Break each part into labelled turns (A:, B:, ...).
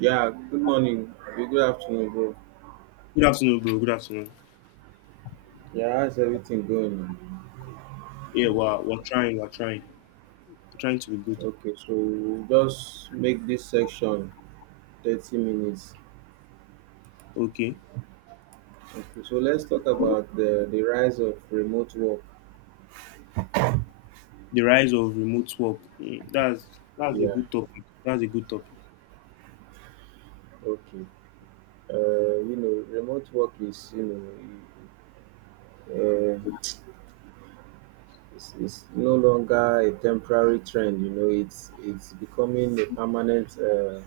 A: Yeah, good morning. Good afternoon, bro.
B: Good afternoon, bro. Good afternoon.
A: Yeah, how's everything going on?
B: Yeah, we're trying. We're trying. We're trying to be good.
A: Okay, so we'll just make this section 30 minutes.
B: Okay.
A: Okay, so let's talk about the rise of remote work.
B: The rise of remote work. That's a
A: Yeah,
B: good topic. That's a good topic.
A: okay. Remote work is, know, uh, it's no longer a temporary trend. It's becoming a permanent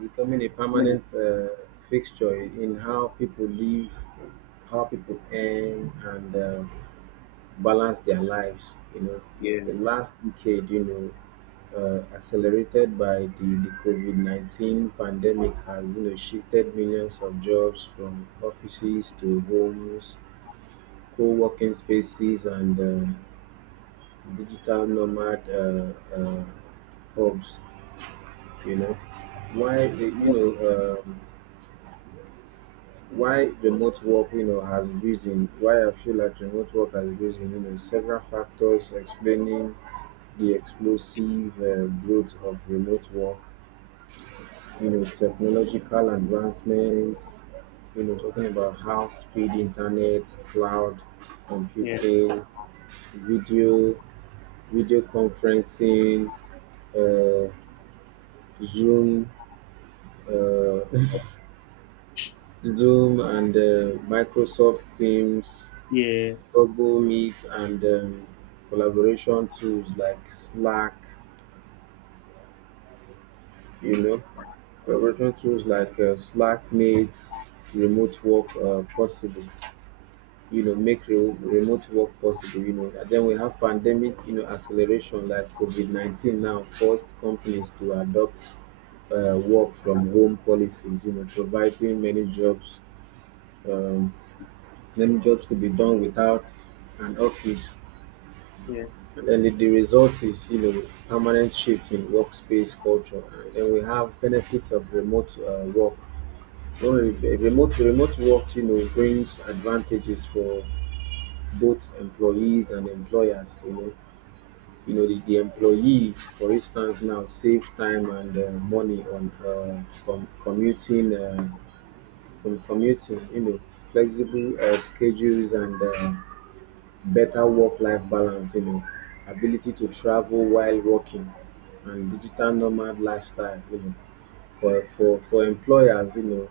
A: becoming a permanent uh, fixture in how people live, how people earn, and balance their lives. You know,
B: Yeah.
A: the last decade, accelerated by the COVID 19 pandemic, has shifted millions of jobs from offices to homes, co working spaces, and digital nomad uh, hubs. You know, you know, why remote work you know has risen Why I feel like remote work has risen. Several factors explaining the explosive growth of remote work. Technological advancements, talking about how speed internet, cloud
B: Yeah.
A: computing, video video conferencing, uh, zoom, uh, zoom, and microsoft teams,
B: Yeah.
A: Google Meet, and collaboration tools like Slack. you know, Collaboration tools like Slack makes remote work possible. Make remote work possible. And then we have pandemic acceleration, like COVID 19, now forced companies to adopt work from home policies, providing um, many jobs to be done without an office.
B: Yeah.
A: And then the result is permanent shift in workspace culture. And then we have benefits of remote work. Remote work, brings advantages for both employees and employers. The employee, for instance, now save time and money on commuting, from commuting. Flexible schedules and better work-life balance, ability to travel while working, and digital nomad lifestyle. For employers,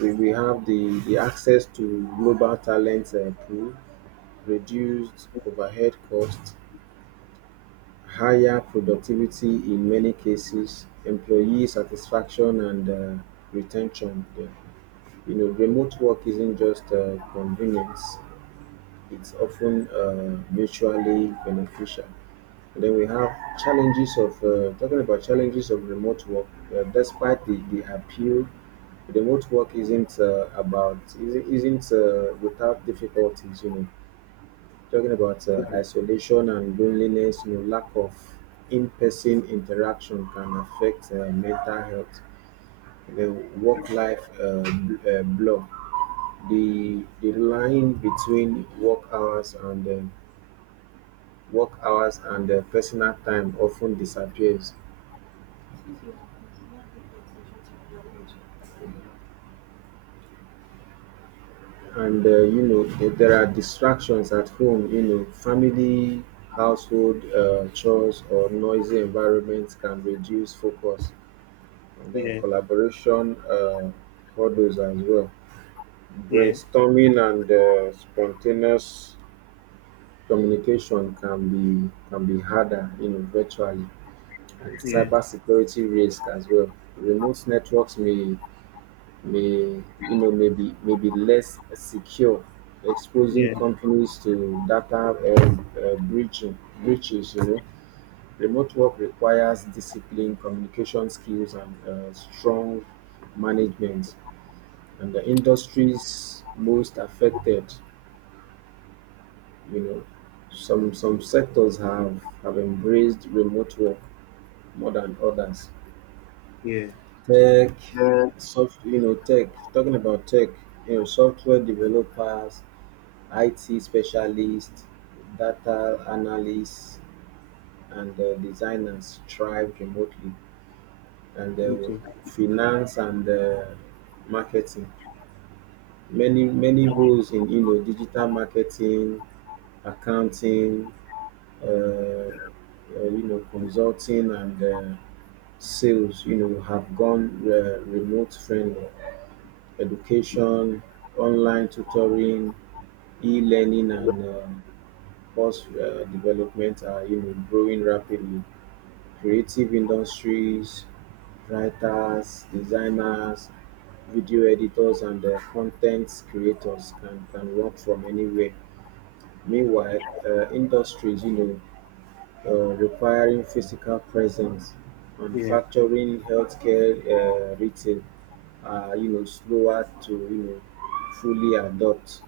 A: we have the access to global talent pool, reduced overhead costs, higher productivity in many cases, employee satisfaction and retention. Yeah. Remote work isn't just convenience; it's often mutually beneficial. Then we have challenges of Talking about challenges of remote work. Despite the appeal, remote work isn't about isn't without difficulties. Talking about isolation and loneliness. Lack of in-person interaction can affect mental health. The work-life blur. The line between work hours and personal time often disappears, and there are distractions at home. Family, household chores, or noisy environments can reduce focus. And then
B: Yeah.
A: collaboration hurdles as well.
B: Yeah.
A: Brainstorming and spontaneous communication can be harder, virtually. And
B: Yeah.
A: cybersecurity risk as well. Remote networks may, maybe less secure, exposing
B: Yeah.
A: companies to data breaching breaches. Remote work requires discipline, communication skills, and strong management. And the industries most affected, you know, some sectors have embraced remote work more than others.
B: Yeah.
A: Tech. Soft, you know, tech. Talking about tech, you know, software developers, IT specialists, data analysts, and designers thrive remotely, and
B: Okay.
A: finance and marketing. Many roles in digital marketing, accounting, consulting, and sales have gone remote friendly. Education, online tutoring, e-learning, and Port development are growing rapidly. Creative industries, writers, designers, video editors, and content creators can work from anywhere. Meanwhile, industries requiring physical presence,
B: Yeah.
A: manufacturing, healthcare, retail are slower to fully adopt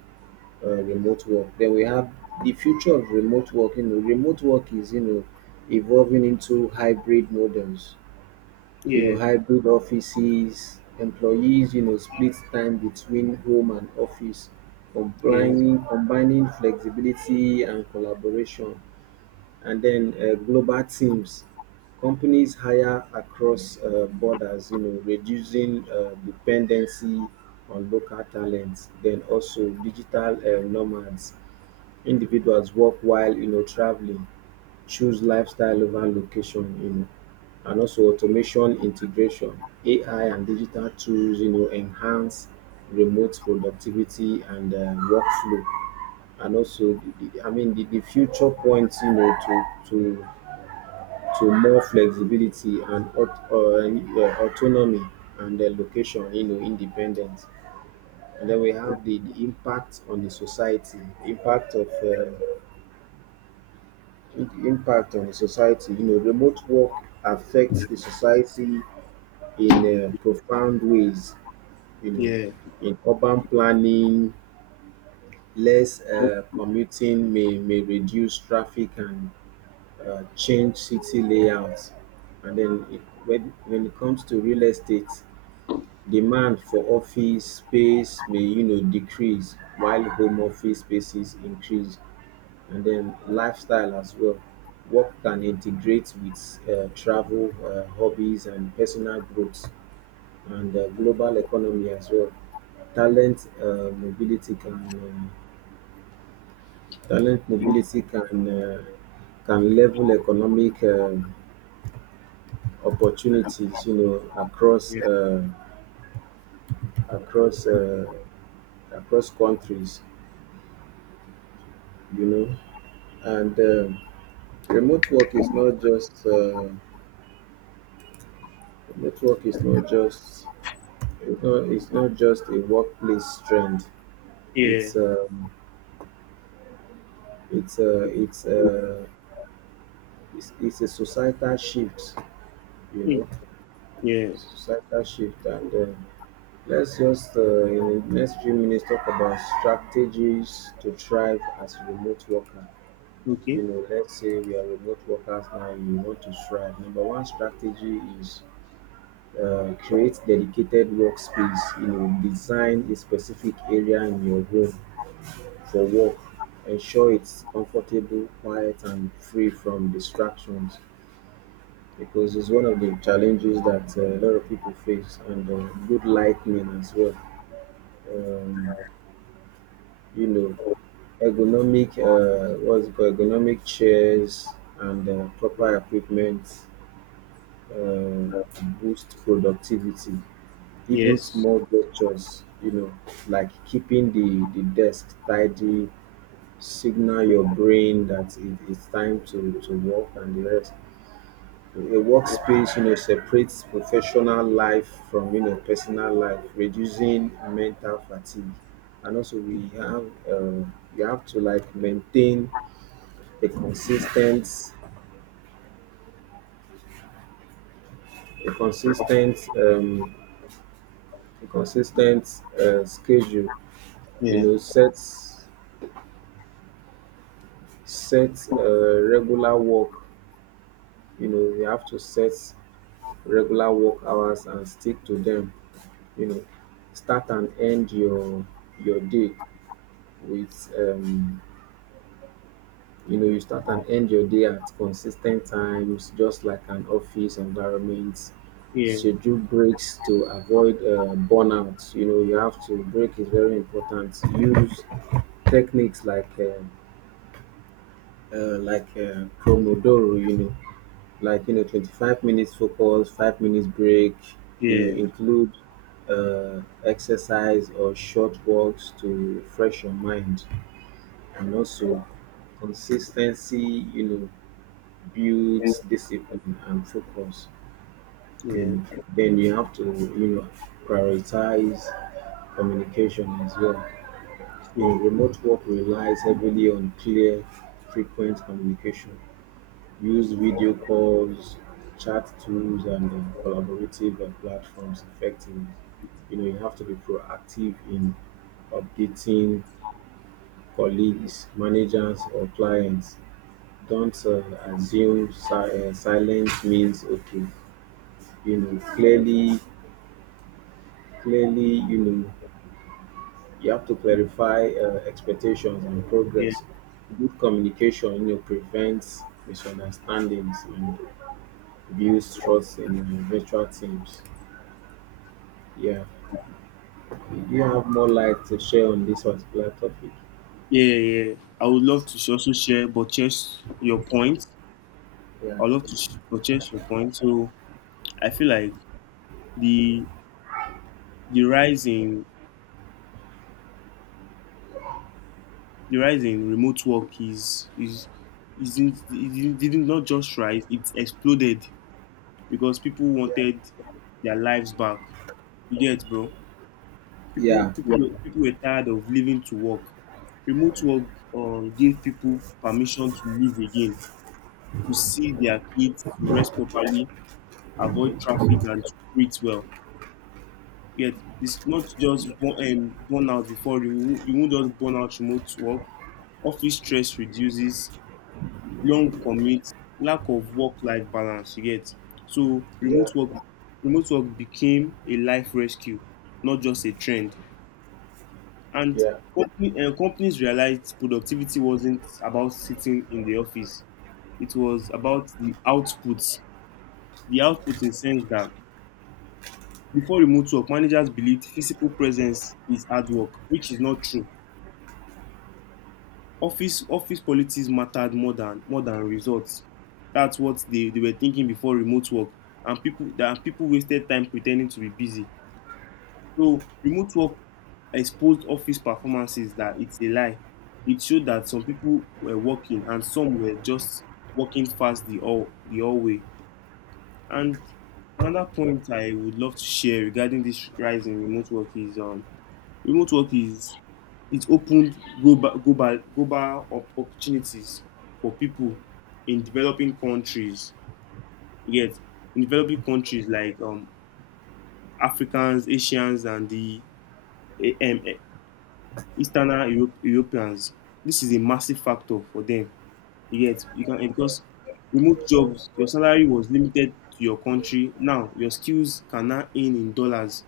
A: remote work. Then we have the future of remote work. Remote work is evolving into hybrid models.
B: Yeah.
A: Hybrid offices, employees, split time between home and office,
B: Yeah.
A: combining flexibility and collaboration. And then global teams, companies hire across borders, reducing dependency on local talents. Then also digital nomads, individuals work while traveling, choose lifestyle over location. And also automation integration, ai and digital tools enhance remote productivity and workflow. And also the future points, to more flexibility and autonomy, and the location independence. And then we have the impact on the society, impact of uh, impact on the society. Remote work affects the society in profound ways. You know,
B: Yeah.
A: in urban planning, less commuting may reduce traffic and change city layouts. And when it comes to real estate, demand for office space may decrease while home office spaces increase. And then lifestyle as well. Work can integrate with travel, hobbies, and personal growth, and global economy as well. Talent uh, mobility can Talent mobility can, can level economic opportunities, across
B: Yeah.
A: across uh, across countries, you know, and remote work is not just uh, remote work is not just... No, it's not just a workplace trend.
B: Yeah.
A: It's it's a it's a a societal shift, you
B: Mm,
A: know,
B: Yeah.
A: societal shift. And let's just in the next few minutes talk about strategies to thrive as a remote worker.
B: Okay.
A: Let's say we are remote workers now. You want to thrive. Number one strategy is create dedicated workspace. Design a specific area in your home for work, ensure it's comfortable, quiet, and free from distractions, because it's one of the challenges that a lot of people face, and good lighting as well. Um, you know, ergonomic, what's it called, ergonomic chairs and proper equipment uh, boost productivity. Even
B: Yes.
A: small gestures, like keeping the desk tidy signal
B: Yeah.
A: your brain that it's time to work and the rest. A workspace, separates professional life from, personal life, reducing mental fatigue. And also we have, you have to like maintain a consistent, a consistent, um, a consistent schedule. you
B: Yeah.
A: know, set, Set regular work, you have to set regular work hours and stick to them. You know start and end your day with you know You start and end your day at consistent times, just like an office environment.
B: Yeah.
A: Schedule breaks to avoid burnout. You have to break is very important. Use techniques like pomodoro, 25 minutes focus, 5 minutes break.
B: Yeah.
A: Include exercise or short walks to fresh your mind. And also consistency builds discipline and focus. you
B: Yeah.
A: know then you have to, you know prioritize communication as well.
B: Sure.
A: Remote work relies heavily on clear, frequent communication. Use video calls, chat tools, and collaborative platforms effectively. You have to be proactive in updating colleagues, managers, or clients. Don't assume silence means okay. You know, clearly, clearly, you have to clarify expectations and
B: Yeah.
A: progress. Good communication prevents misunderstandings and builds trust in virtual teams. Yeah. Do you have more light to share on this particular topic?
B: Yeah. Yeah. I would love to also share, but just your point.
A: Yeah,
B: I'd love to purchase your point. So I feel like the the rise in the rise in remote work is isn't it didn't not just rise, it exploded because people
A: yeah,
B: wanted their lives back. You get bro? People
A: yeah,
B: people people were tired of living to work. Remote work gave people permission to live again, to see their kids, to rest properly, avoid traffic and to breathe well. Yet it's not just burnout. Before you, you won't just burn out remote work. Office stress reduces, long commutes, lack of work-life balance. You get, so remote
A: yeah,
B: work, remote work became a life rescue, not just a trend. And
A: yeah,
B: companies realized productivity wasn't about sitting in the office; it was about the outputs. The output in sense that before remote work, managers believed physical presence is hard work, which is not true. Office politics mattered more than results. That's what they were thinking before remote work, and people wasted time pretending to be busy. So remote work exposed office performances that it's a lie. It showed that some people were working and some were just working fast the whole way. And another point I would love to share regarding this rise in remote work is remote work is it opened global opportunities for people in developing countries. Yet, in developing countries like Africans, Asians, and the eh, um, eh, Eastern Europe, Europeans, this is a massive factor for them. Yet, because remote jobs, your salary was limited to your country. Now, your skills can now earn in dollars,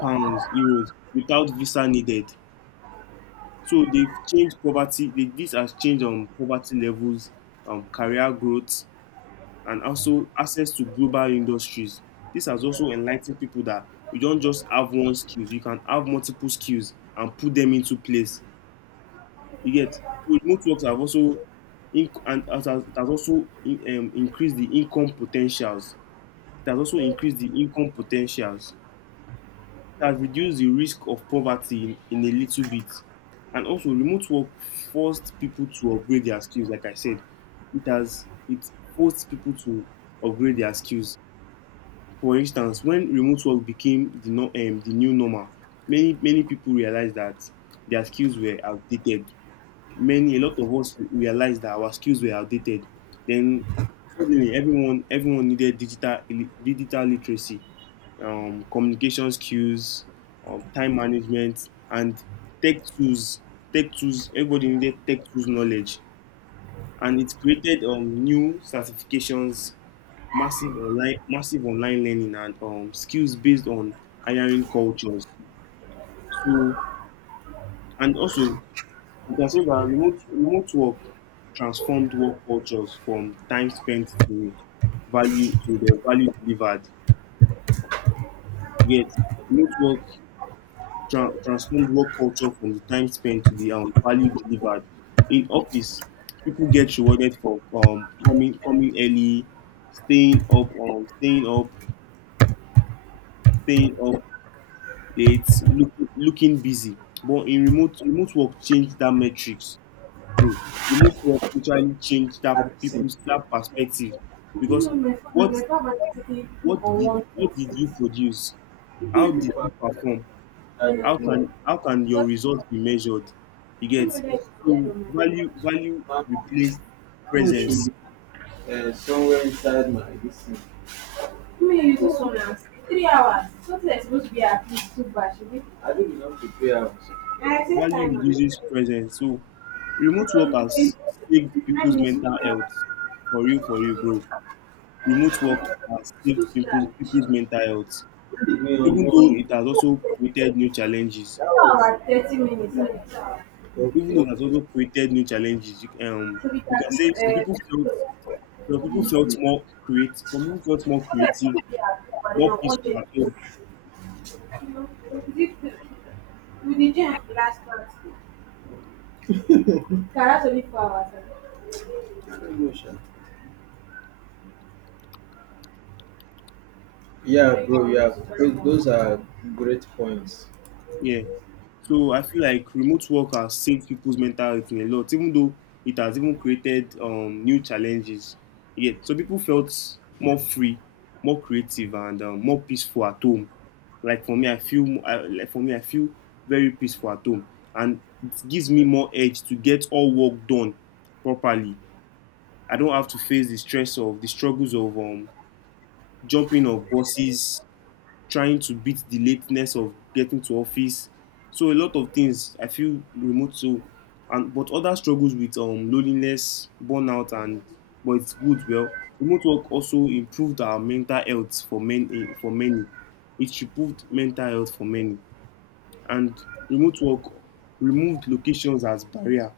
B: pounds, euros without visa needed. So they've changed poverty. This has changed poverty levels, career growth, and also access to global industries. This has also enlightened people that you don't just have one skill; you can have multiple skills and put them into place. You get, so remote works have also and it has also increased the income potentials. It has also increased the income potentials, has reduced the risk of poverty in a little bit. And also, remote work forced people to upgrade their skills. Like I said, it forced people to upgrade their skills. For instance, when remote work became the no, the new normal, many people realized that their skills were outdated. Many A lot of us realized that our skills were outdated. Then suddenly, everyone needed digital literacy, communication skills, time management, and tech tools. Tech tools. Everybody needed tech tools knowledge, and it created new certifications, massive online learning, and skills based on hiring cultures. So, and also, you can say that remote work transformed work cultures from time spent to the value delivered. Yet, remote work transformed work culture from the time spent to the value delivered. In office, people get rewarded for coming early, staying up, um, staying up, staying up late, looking busy. But in remote work, change that metrics, bro. Remote work literally change
A: I've seen
B: that perspective because what what did you produce? How did
A: David
B: you
A: Park.
B: perform?
A: And
B: How can your results be measured? You get, so value
A: my mom
B: replace
A: my mom
B: presence.
A: should be somewhere inside my listen. I didn't know to pay out.
B: Value reduces presence. So remote work has saved people's mental health. For real, bro. Remote work has saved people's mental health.
A: Leave me on
B: Even though it has
A: it.
B: also created new challenges. Even
A: Okay.
B: though it has also created new challenges. We can say some people felt some people
A: Um,
B: felt more creative. Some people felt more creative, more peaceful at home.
A: I don't know, sha. Yeah, bro. Yeah, those are great points.
B: Yeah. So I feel like remote work has saved people's mental health in a lot, even though it has even created new challenges. Yeah. So people felt more free, more creative, and more peaceful at home. Like for me, I feel mo- I, like for me, I feel very peaceful at home, and it gives me more edge to get all work done properly. I don't have to face the stress of the struggles of jumping of bosses trying to beat the lateness of getting to office. So a lot of things I feel remote, so and but other struggles with loneliness, burnout and but it's good well. Remote work also improved our mental health for many. It improved mental health for many. And remote work removed locations as barrier.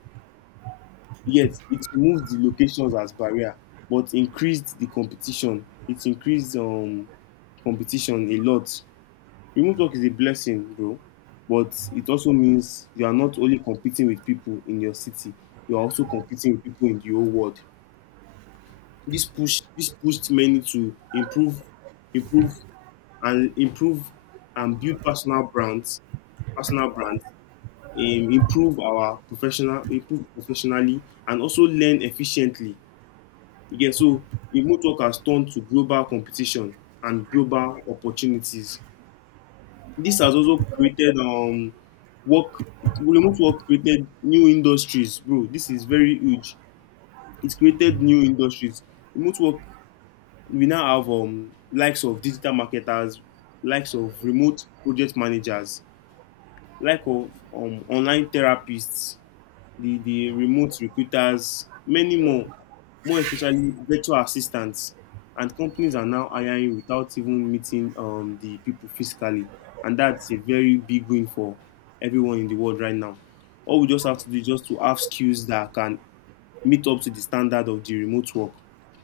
B: Yes, it removed the locations as barrier, but increased the competition. It increased competition a lot. Remote work is a blessing, bro, but it also means you are not only competing with people in your city, you are also competing with people in the whole world. This pushed many to improve improve and improve and build personal brands, personal brands, improve our professionally and also learn efficiently. Yeah, so remote work has turned to global competition and global opportunities. This has also created work remote work, created new industries, bro. This is very huge. It's created new industries. Remote work, we now have likes of digital marketers, likes of remote project managers, like of online therapists, the remote recruiters, many more, more especially virtual assistants. And companies are now hiring without even meeting the people physically. And that's a very big win for everyone in the world right now. All we just have to do is just to have skills that can meet up to the standard of the remote work.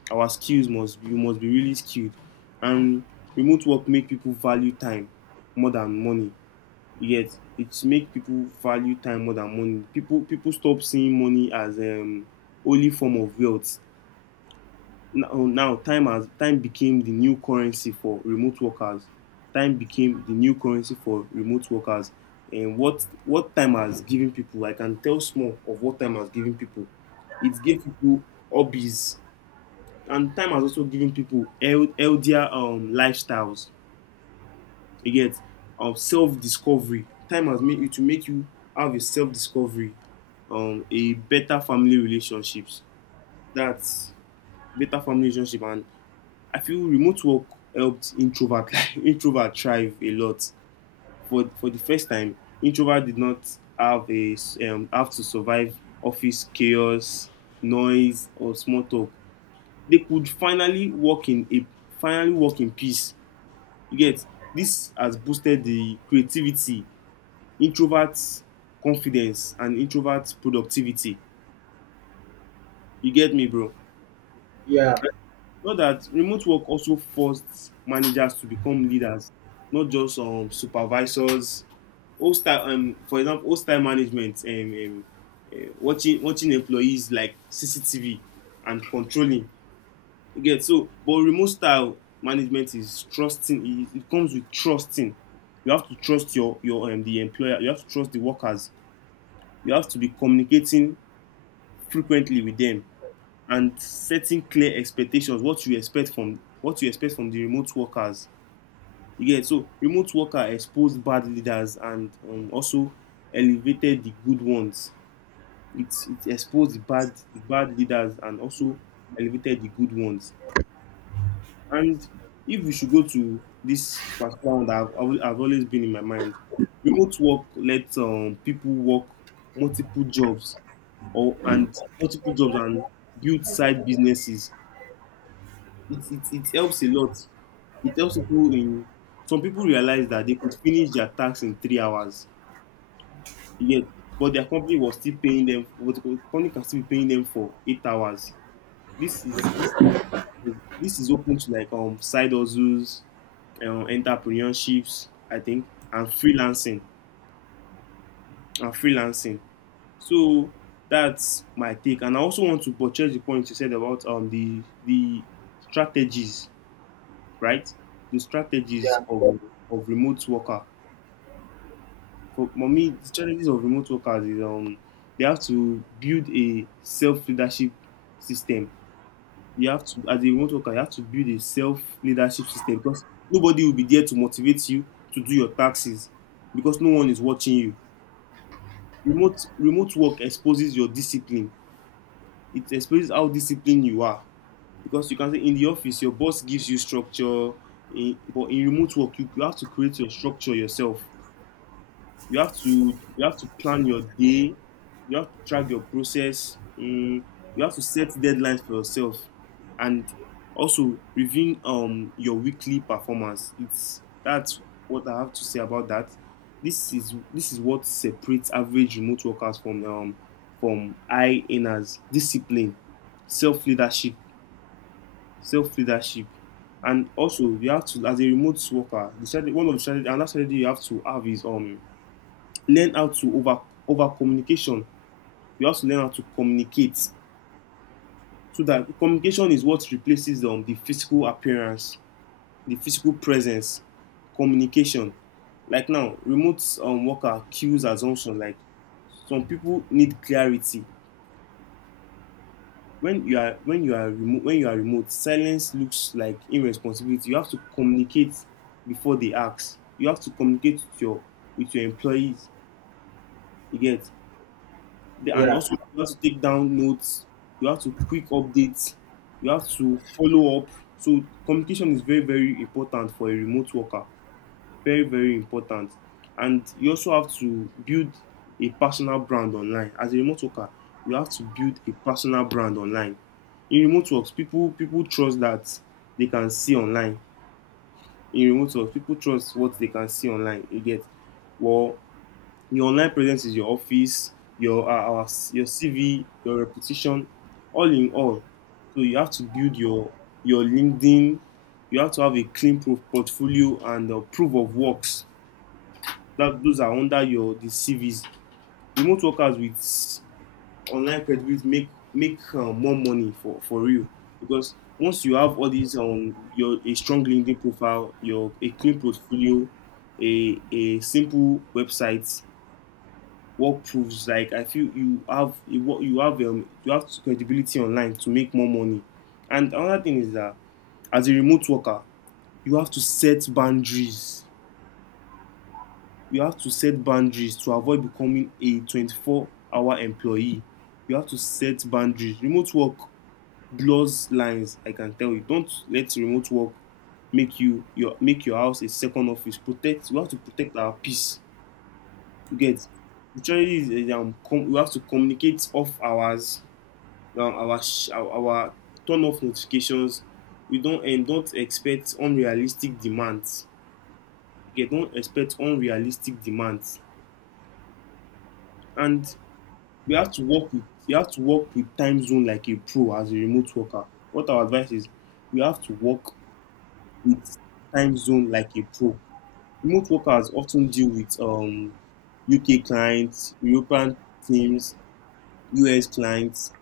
B: Our skills must be really skilled. And remote work make people value time more than money. You get, it's make people value time more than money. People stop seeing money as only form of wealth. Now time became the new currency for remote workers. Time became the new currency for remote workers. And what time has given people? I can tell small of what time has given people. It gave people hobbies, and time has also given people health, healthier lifestyles. You get, of self discovery, time has made you to make you have a self discovery, um, a better family relationships. That's better family relationship. And I feel remote work helped introvert introvert thrive a lot. For the first time, introvert did not have a have to survive office chaos, noise or small talk. They could finally work in peace. You get, this has boosted the creativity, introverts confidence and introverts productivity. You get me bro?
A: Yeah,
B: Know that remote work also forced managers to become leaders, not just supervisors. Old style, for example, old style management, watching employees like CCTV and controlling. You get, so but remote style management is trusting, it comes with trusting. You have to trust your the employer. You have to trust the workers. You have to be communicating frequently with them and setting clear expectations, what you expect from the remote workers. You get, so remote worker exposed bad leaders and also elevated the good ones. It exposed the bad leaders and also elevated the good ones. And if we should go to this particular one that I've always been in my mind, remote work lets people work multiple jobs multiple jobs and build side businesses. It helps a lot. It helps people in some people realize that they could finish their task in 3 hours. Yes, but their company was still paying them. But the company can still be paying them for 8 hours. This is this this is open to like side hustles, entrepreneurships, I think, and freelancing and freelancing. So that's my take. And I also want to buttress the point you said about the strategies, right? The
A: yeah,
B: strategies of remote worker. For me, the strategies of remote workers is they have to build a self leadership system. You have to, as a remote worker, you have to build a self leadership system because nobody will be there to motivate you to do your taxes because no one is watching you. Remote work exposes your discipline. It exposes how disciplined you are because you can say in the office your boss gives you structure, but in remote work you have to create your structure yourself. You have to, you have to plan your day, you have to track your process. You have to set deadlines for yourself, and also reviewing your weekly performance it's that's what I have to say about that. This is what separates average remote workers from high earners. Discipline, self leadership, self leadership. And also you have to, as a remote worker, the strategy, one of the strategy, another strategy you have to have is learn how to over communication. We have to learn how to communicate, so that communication is what replaces the physical appearance, the physical presence, communication. Like now remote worker kills assumption. Like some people need clarity. When you are, when you are remote, when you are remote, silence looks like irresponsibility. You have to communicate before they ask. You have to communicate with your, with your employees, you get. And also
A: yeah,
B: you have to take down notes, you have to quick updates, you have to follow up. So communication is very very important for a remote worker, very very important. And you also have to build a personal brand online. As a remote worker, you have to build a personal brand online. In remote works, people trust that they can see online. In remote works, people trust what they can see online, you get. Well, your online presence is your office, your your CV, your reputation, all in all. So you have to build your LinkedIn. You have to have a clean portfolio and proof of works. That, those are under your the CVs. Remote workers with online credibility make more money for you, because once you have all these on your, a strong LinkedIn profile, your, a clean portfolio, a simple website, work proves, like I feel you have, you you have credibility online to make more money. And another thing is that as a remote worker, you have to set boundaries. You have to set boundaries to avoid becoming a 24-hour hour employee. You have to set boundaries. Remote work blurs lines, I can tell you. Don't let remote work make you your, make your house a second office. Protect, you have to protect our peace. You get, literally, we have to communicate off hours. Now our turn off notifications. We don't, and don't expect unrealistic demands. Okay, don't expect unrealistic demands. And we have to work with, you have to work with time zone like a pro as a remote worker. What our advice is, you have to work with time zone like a pro. Remote workers often deal with UK clients, European teams, US clients.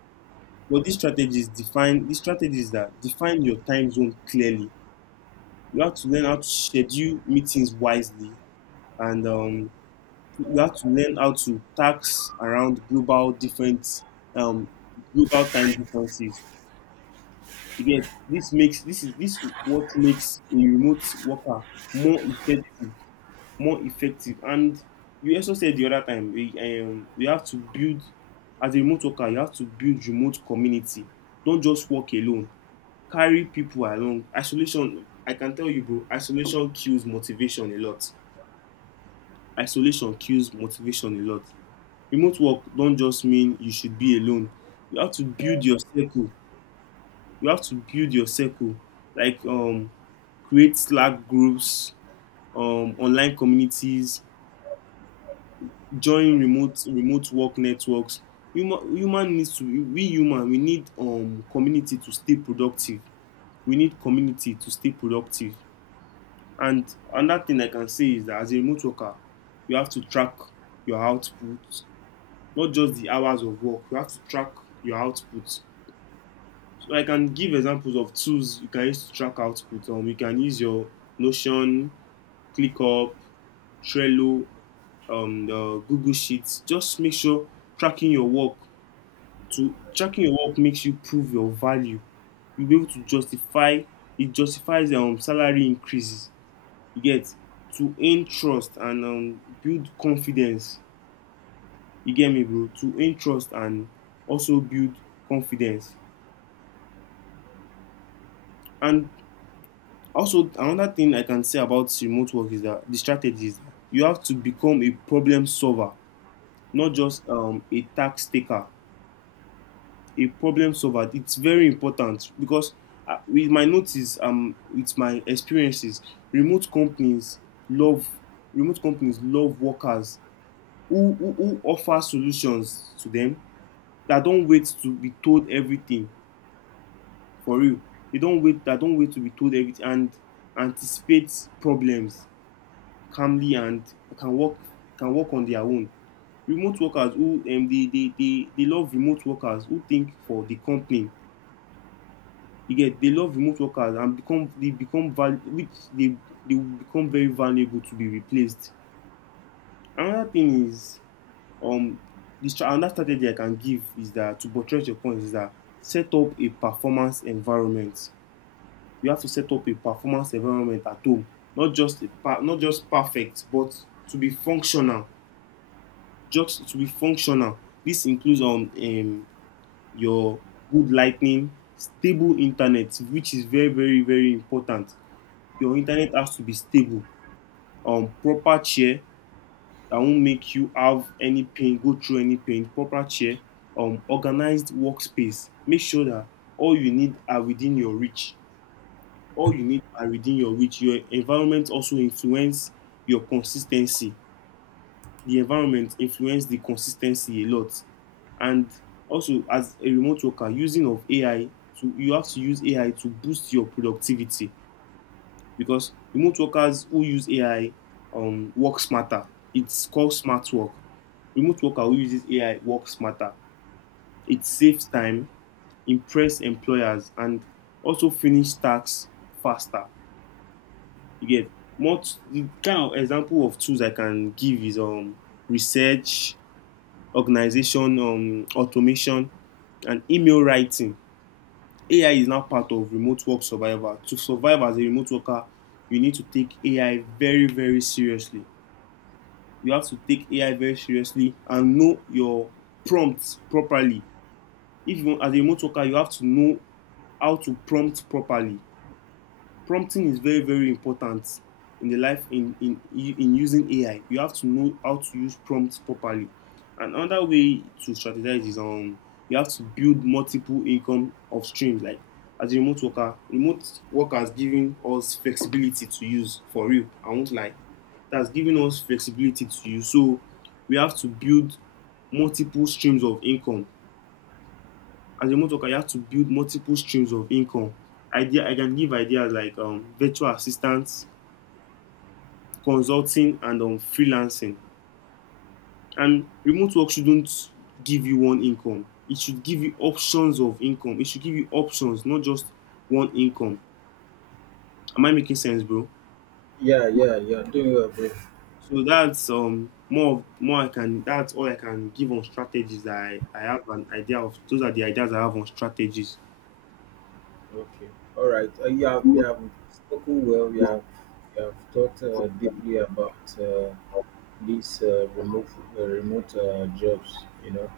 B: But these strategies define, these strategies that define your time zone clearly. You have to learn how to schedule meetings wisely, and you have to learn how to tax around global different, um, global time differences. Again, this makes, this is, this what makes a remote worker more effective, more effective. And you also said the other time, we, you have to build, as a remote worker, you have to build remote community. Don't just work alone, carry people along. Isolation, I can tell you bro, isolation kills motivation a lot. Isolation kills motivation a lot. Remote work don't just mean you should be alone. You have to build your circle, you have to build your circle. Like create Slack groups, online communities, join remote work networks. Human needs to, we human, we need community to stay productive. We need community to stay productive. And another thing I can say is that as a remote worker, you have to track your output, not just the hours of work. You have to track your output. So I can give examples of tools you can use to track output. You can use your Notion, ClickUp, Trello, the Google Sheets. Just make sure tracking your work, to tracking your work makes you prove your value. You'll be able to justify, it justifies salary increases, you get. To gain trust and build confidence, you get me bro, to gain trust and also build confidence. And also another thing I can say about remote work is that the strategy is that you have to become a problem solver, not just a tax taker, a problem solver. It's very important because with my notice, with my experiences, remote companies love, remote companies love workers who offer solutions to them, that don't wait to be told everything, for real. They don't wait, that don't wait to be told everything, and anticipate problems calmly, and can work, can work on their own. Remote workers who they love remote workers who think for the company. You get, they love remote workers and become, they become which they will become very valuable to be replaced. Another thing is um another strategy I can give is that to buttress your point is that set up a performance environment. You have to set up a performance environment at home, not just a not just perfect, but to be functional. Just to be functional. This includes your good lightning, stable internet, which is very very very important. Your internet has to be stable. Proper chair, that won't make you have any pain, go through any pain, proper chair, organized workspace. Make sure that all you need are within your reach. All you need are within your reach. Your environment also influence your consistency. The environment influence the consistency a lot. And also, as a remote worker, using of AI, to, you have to use AI to boost your productivity, because remote workers who use AI work smarter. It's called smart work. Remote worker who uses AI works smarter. It saves time, impress employers, and also finish tasks faster. You get. The kind of example of tools I can give is research, organization, automation, and email writing. AI is now part of remote work survival. To survive as a remote worker, you need to take AI very, very seriously. You have to take AI very seriously and know your prompts properly. If you want, as a remote worker, you have to know how to prompt properly. Prompting is very very important in the life, in using AI. You have to know how to use prompts properly. And another way to strategize is you have to build multiple income of streams. Like as a remote worker, remote work has given us flexibility to use, for real. I won't lie. That's given us flexibility to use. So we have to build multiple streams of income. As a remote worker, you have to build multiple streams of income. Idea, I can give ideas like virtual assistants, consulting, and freelancing. And remote work shouldn't give you one income. It should give you options of income. It should give you options, not just one income. Am I making sense, bro?
A: yeah, yeah. You're doing well, bro.
B: So that's more of, more I can, that's all I can give on strategies. That I have an idea of, those are the ideas I have on strategies.
A: Okay. All right. You have spoken well. You have thought deeply about these remote jobs. You know.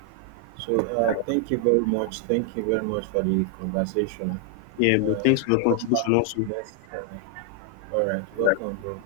A: So thank you very much. Thank you very much for the conversation.
B: Yeah, but
A: Uh,
B: thanks for the
A: come back
B: contribution also.
A: next time. All right. Welcome, bro.